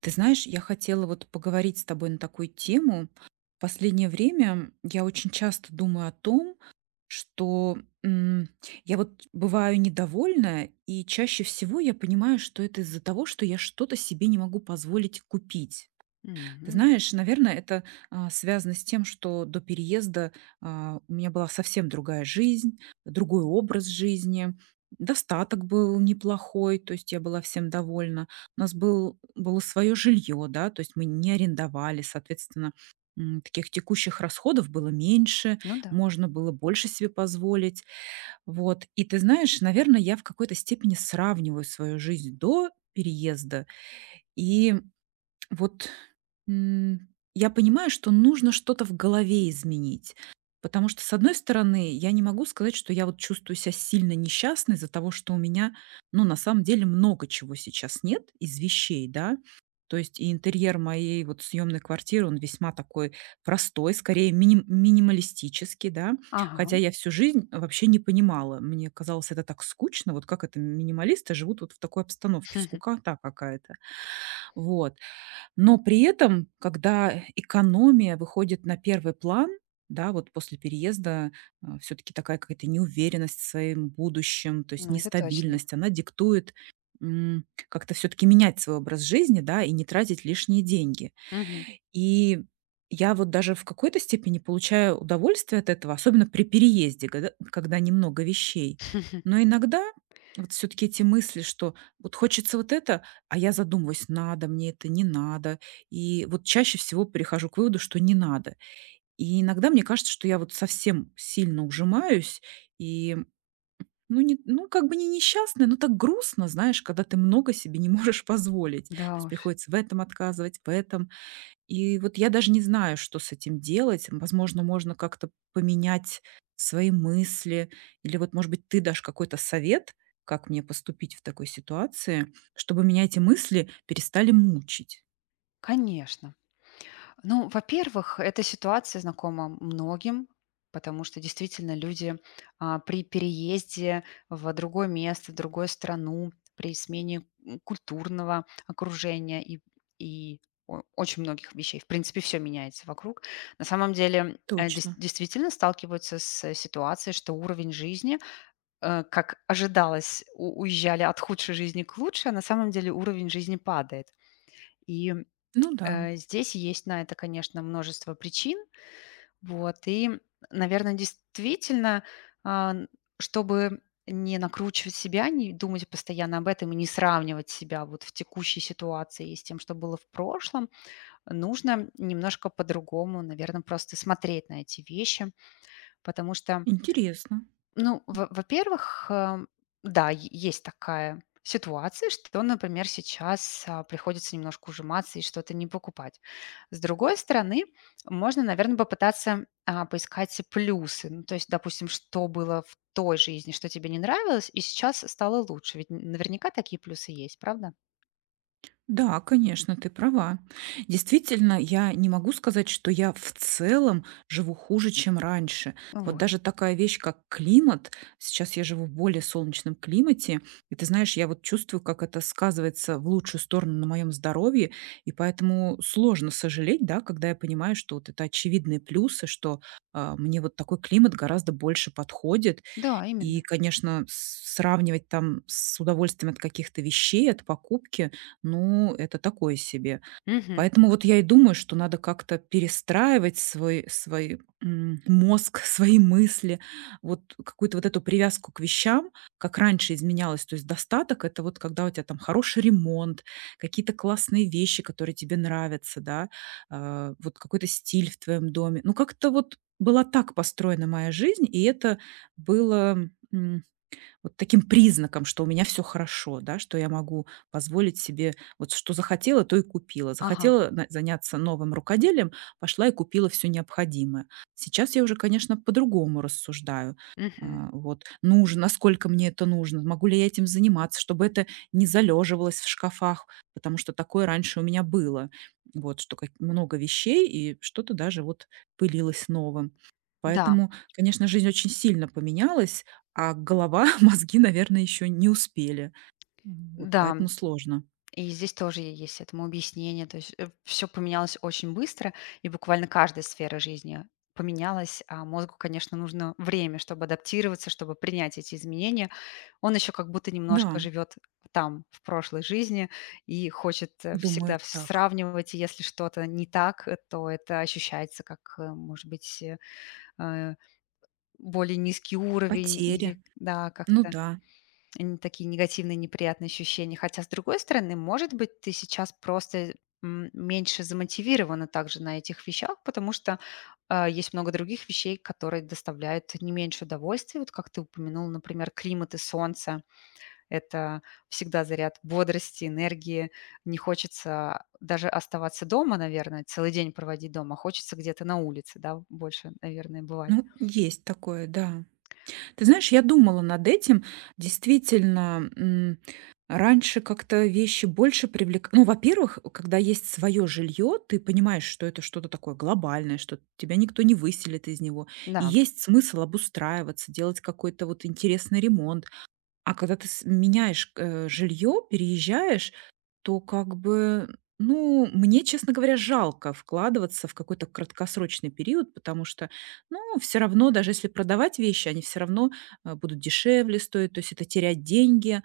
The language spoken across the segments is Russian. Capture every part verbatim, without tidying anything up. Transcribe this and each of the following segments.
Ты знаешь, я хотела вот поговорить с тобой на такую тему. В последнее время я очень часто думаю о том, что м, я вот бываю недовольна, и чаще всего я понимаю, что это из-за того, что я что-то себе не могу позволить купить. Ты Мгм. знаешь, наверное, это, а, связано с тем, что до переезда, а, у меня была совсем другая жизнь, другой образ жизни. Достаток был неплохой, то есть я была всем довольна. У нас был было свое жилье, да, то есть мы не арендовали, соответственно, м, таких текущих расходов было меньше, Ну да. можно было больше себе позволить. Вот. И ты знаешь, наверное, я в какой-то степени сравниваю свою жизнь до переезда и вот М, я понимаю, что нужно что-то в голове изменить. Потому что, с одной стороны, я не могу сказать, что я вот чувствую себя сильно несчастной из-за того, что у меня, ну, на самом деле, много чего сейчас нет из вещей, да. То есть и интерьер моей вот съемной квартиры, он весьма такой простой, скорее миним минималистический, да. Ага. Хотя я всю жизнь вообще не понимала. Мне казалось это так скучно, вот как это минималисты живут вот в такой обстановке, скукота какая-то. Вот. Но при этом, когда экономия выходит на первый план, да, вот после переезда, все таки такая какая-то неуверенность в своем будущем, то есть Ну, это точно. нестабильность, она диктует, м, как-то все таки менять свой образ жизни, да, и не тратить лишние деньги. Мгм. И я вот даже в какой-то степени получаю удовольствие от этого, особенно при переезде, года когда немного вещей. Но иногда вот все таки эти мысли, что вот хочется вот это, а я задумываюсь: надо мне это, не надо. И вот чаще всего перехожу к выводу, что не надо. И иногда мне кажется, что я вот совсем сильно ужимаюсь и, ну, не ну, как бы не несчастная, но так грустно, знаешь, когда ты много себе не можешь позволить. Да То есть уж, приходится в этом отказывать, в этом. И вот я даже не знаю, что с этим делать. Возможно, можно как-то поменять свои мысли. Или вот, может быть, ты дашь какой-то совет, как мне поступить в такой ситуации, чтобы меня эти мысли перестали мучить. конечно. Ну, во-первых, эта ситуация знакома многим, потому что действительно люди а, при переезде в другое место, в другую страну, при смене м, культурного окружения и, и о- очень многих вещей, в принципе, все меняется вокруг, на самом деле э, дес- Точно. действительно сталкиваются с ситуацией, что уровень жизни э, как ожидалось, у уезжали от худшей жизни к лучшей, а на самом деле уровень жизни падает. И, Ну да, э, здесь есть на это, конечно, множество причин. Вот и, наверное, действительно, а, н чтобы не накручивать себя, не думать постоянно об этом и не сравнивать себя вот в текущей ситуации с тем, что было в прошлом, нужно немножко по-другому, наверное, просто смотреть на эти вещи. Потому что интересно. ну, во во-первых, эм, да, е есть такая ситуация, что, например, сейчас, а, приходится немножко ужиматься и что-то не покупать. С другой стороны, можно, наверное, попытаться, а, поискать и плюсы. Ну, то есть, допустим, что было в той жизни, что тебе не нравилось, и сейчас стало лучше. Ведь н наверняка такие плюсы есть, правда? Да, конечно, ты права. Действительно, я не могу сказать, что я в целом живу хуже, чем раньше. Вот Вот. даже такая вещь, как климат, сейчас я живу в более солнечном климате, и ты знаешь, я вот чувствую, как это сказывается в лучшую сторону на моем здоровье, и поэтому сложно сожалеть, да, когда я понимаю, что вот это очевидные плюсы, что а, мне вот такой климат гораздо больше подходит, Да, и, именно. конечно, с сравнивать там с удовольствием от каких-то вещей, от покупки, ну, это такое себе. Мгм. Поэтому вот я и думаю, что надо как-то перестраивать свой свой, м, мозг, свои мысли, вот какую-то вот эту привязку к вещам, как раньше изменялось. То есть достаток- это вот когда у тебя там хороший ремонт, какие-то классные вещи, которые тебе нравятся, да, а, вот какой-то стиль в твоем доме. Ну, как-то вот была так построена моя жизнь, и это было, м, вот таким признаком, что у меня все хорошо, да, что я могу позволить себе вот что захотела, то и купила. Ага. Захотела на заняться новым рукоделием, пошла и купила все необходимое. Сейчас я уже, конечно, по-другому рассуждаю. Мгм. А, вот нужно, насколько мне это нужно, могу ли я этим заниматься, чтобы это не залеживалось в шкафах, потому что такое раньше у меня было. Вот, что как много вещей и что-то даже вот пылилось новым. Да. Поэтому, конечно, жизнь очень сильно поменялась, а голова, мозги, наверное, еще не успели. М, вот Да. поэтому сложно. И здесь тоже есть этому объяснение. То есть все поменялось очень быстро, и буквально каждая сфера жизни поменялась, а мозгу, конечно, нужно время, чтобы адаптироваться, чтобы принять эти изменения. Он еще как будто Да, немножко живет там, в прошлой жизни, и хочет э, думаю, всегда вс- так. сравнивать, и если что-то не так, э, то это ощущается как, э, может быть, э, э, более низкий уровень Потери. или, да, Ну как-то да. Н такие негативные, неприятные ощущения. Хотя, с другой стороны, может быть, ты сейчас просто, м, меньше замотивирована также на этих вещах, потому что, а, есть много других вещей, которые доставляют не меньше удовольствия. Вот как ты упомянул, например, климат и солнце - это всегда заряд бодрости, энергии. Не хочется даже оставаться дома, наверное, целый день проводить дома, а хочется где-то на улице, да, больше, наверное, бывать. Ну, есть такое, да. Ты знаешь, я думала над этим. Действительно, м, раньше как-то вещи больше привлек Ну, во-первых, когда есть свое жилье, ты понимаешь, что это что-то такое глобальное, что тебя никто не выселит из него. И Да. есть смысл обустраиваться, делать какой-то вот интересный ремонт. А когда ты с меняешь, э, жилье, переезжаешь, то как бы, ну, мне, честно говоря, жалко вкладываться в какой-то краткосрочный период, потому что, ну, все равно, даже если продавать вещи, они все равно, э, будут дешевле стоить, то есть это терять деньги.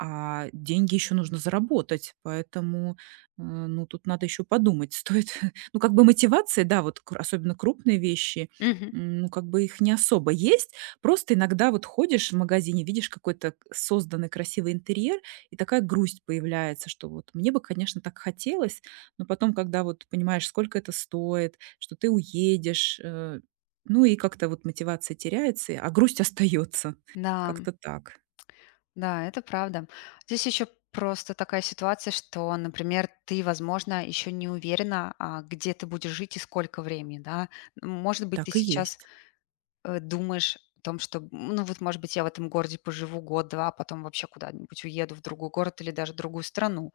А деньги еще нужно заработать, поэтому, э, ну, тут надо еще подумать, стоит Ну, как бы мотивация, да, вот кр особенно крупные вещи, Мгм. м, ну, как бы их не особо есть. Просто иногда вот ходишь в магазине, видишь какой-то к созданный красивый интерьер, и такая грусть появляется, что вот мне бы, конечно, так хотелось, но потом, когда вот понимаешь, сколько это стоит, что ты уедешь, э, ну, и как-то вот мотивация теряется, а грусть остается. Да. Как-то так. Да, это правда. Здесь еще просто такая ситуация, что, например, ты, возможно, еще не уверена, а, где ты будешь жить и сколько времени, да. Может быть, ты Так и сейчас есть. э, думаешь о том, что, м, ну вот, может быть, я в этом городе поживу год-два, а потом вообще куда-нибудь уеду в другой город или даже в другую страну.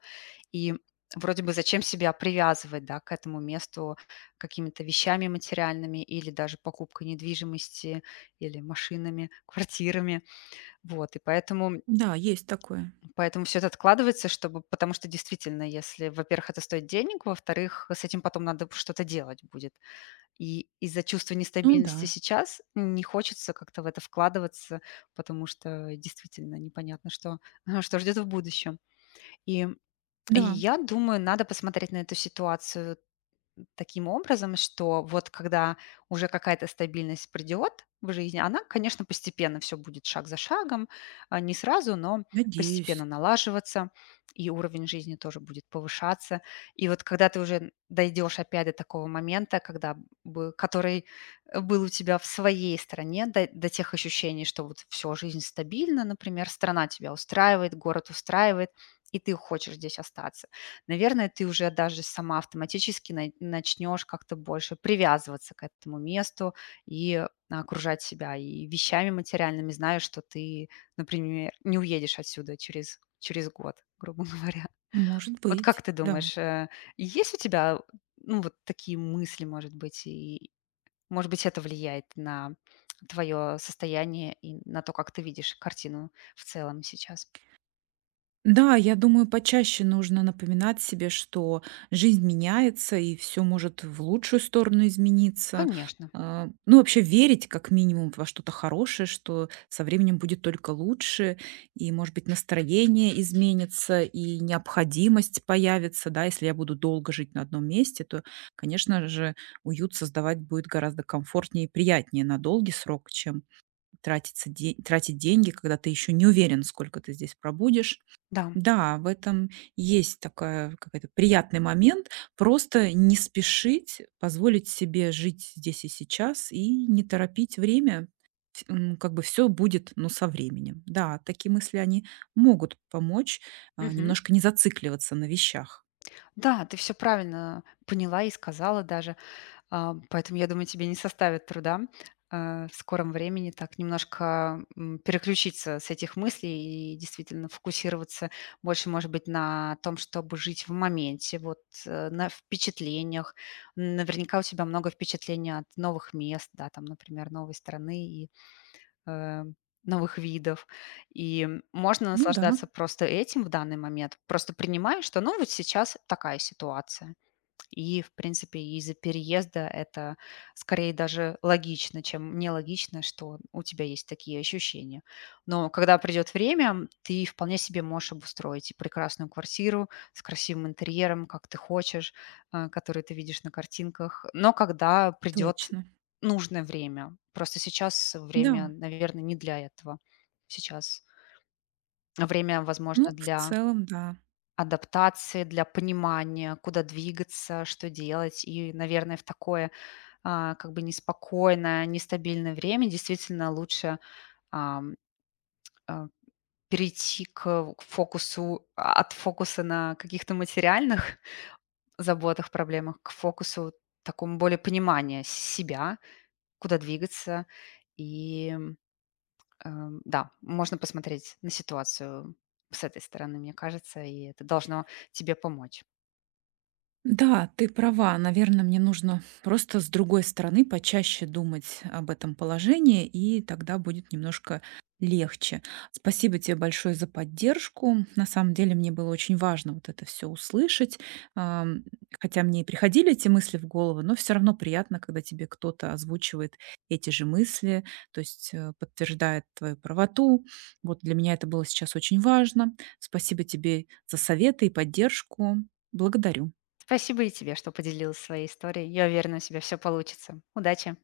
И вроде бы зачем себя привязывать, да, к этому месту какими-то вещами материальными или даже покупкой недвижимости или машинами, квартирами. Вот, и поэтому Да, есть такое. поэтому все это откладывается, чтобы потому что действительно, если, во-первых, это стоит денег, во-вторых, с этим потом надо что-то делать будет. И из-за чувства Ну да, нестабильности сейчас не хочется как-то в это вкладываться, потому что действительно непонятно, что что ждет в будущем. И и да, я думаю, надо посмотреть на эту ситуацию таким образом, что вот когда уже какая-то стабильность придет в жизни, она, конечно, постепенно все будет шаг за шагом, а, не сразу, но надеюсь, постепенно налаживаться, и уровень жизни тоже будет повышаться. И вот когда ты уже дойдешь опять до такого момента, когда бы, который э, был у тебя в своей стране, до, до тех ощущений, что вот все, жизнь стабильна, например, страна тебя устраивает, город устраивает, и ты хочешь здесь остаться. Наверное, ты уже даже сама автоматически най начнешь как-то больше привязываться к этому месту и окружать себя и вещами материальными, зная, что ты, например, не уедешь отсюда через через год, грубо говоря. может Вот как быть, ты да. думаешь, э, есть у тебя, ну, вот такие мысли, может быть, и, может быть, это влияет на твое состояние и на то, как ты видишь картину в целом сейчас? Да, я думаю, почаще нужно напоминать себе, что жизнь меняется и все может в лучшую сторону измениться. Конечно, А, ну, вообще верить как минимум во что-то хорошее, что со временем будет только лучше, и, может быть, настроение изменится, и необходимость появится, да. Если я буду долго жить на одном месте, то, конечно же, уют создавать будет гораздо комфортнее и приятнее на долгий срок, чем тратиться де тратить деньги, когда ты еще не уверен, сколько ты здесь пробудешь. да. Да, в этом есть такая какая-то приятный момент. Просто не спешить, позволить себе жить здесь и сейчас и не торопить время. Вс- м, Как бы все будет, но со временем. Да, такие мысли, они могут помочь а, Мгм. немножко не зацикливаться на вещах. Да, ты все правильно поняла и сказала даже, а, поэтому, я думаю, тебе не составит труда, а, в скором времени так немножко, м, переключиться с этих мыслей и действительно фокусироваться больше, может быть, на том, чтобы жить в моменте, вот, э, на впечатлениях. Наверняка у тебя много впечатлений от новых мест, да, там, например, новой страны, и э, новых видов. И можно Ну да, наслаждаться просто этим в данный момент, просто принимая, что ну вот сейчас такая ситуация. И, в принципе, из-за переезда это скорее даже логично, чем нелогично, что у тебя есть такие ощущения. Но когда придет время, ты вполне себе можешь обустроить и прекрасную квартиру с красивым интерьером, как ты хочешь, а, который ты видишь на картинках. Но когда придет точно. нужное время. Просто сейчас время, Да, наверное, не для этого. Сейчас время, возможно, ну в для целом, да. адаптации, для понимания, куда двигаться, что делать. И, наверное, в такое, а, как бы неспокойное, нестабильное время действительно лучше, ам, а, перейти к фокусу а, от фокуса на каких-то материальных заботах, проблемах к фокусу такому более понимания себя, куда двигаться. И, эм, да, можно посмотреть на ситуацию с этой стороны, мне кажется, и это должно тебе помочь. Да, ты права. Наверное, мне нужно просто с другой стороны почаще думать об этом положении, и тогда будет немножко легче. Спасибо тебе большое за поддержку. На самом деле мне было очень важно вот это все услышать. Ам, Хотя мне и приходили эти мысли в голову, но все равно приятно, когда тебе кто-то озвучивает эти же мысли, то есть э, подтверждает твою правоту. Вот для меня это было сейчас очень важно. Спасибо тебе за советы и поддержку. Благодарю. Спасибо и тебе, что поделилась своей историей. Я уверена, у тебя все получится. Удачи!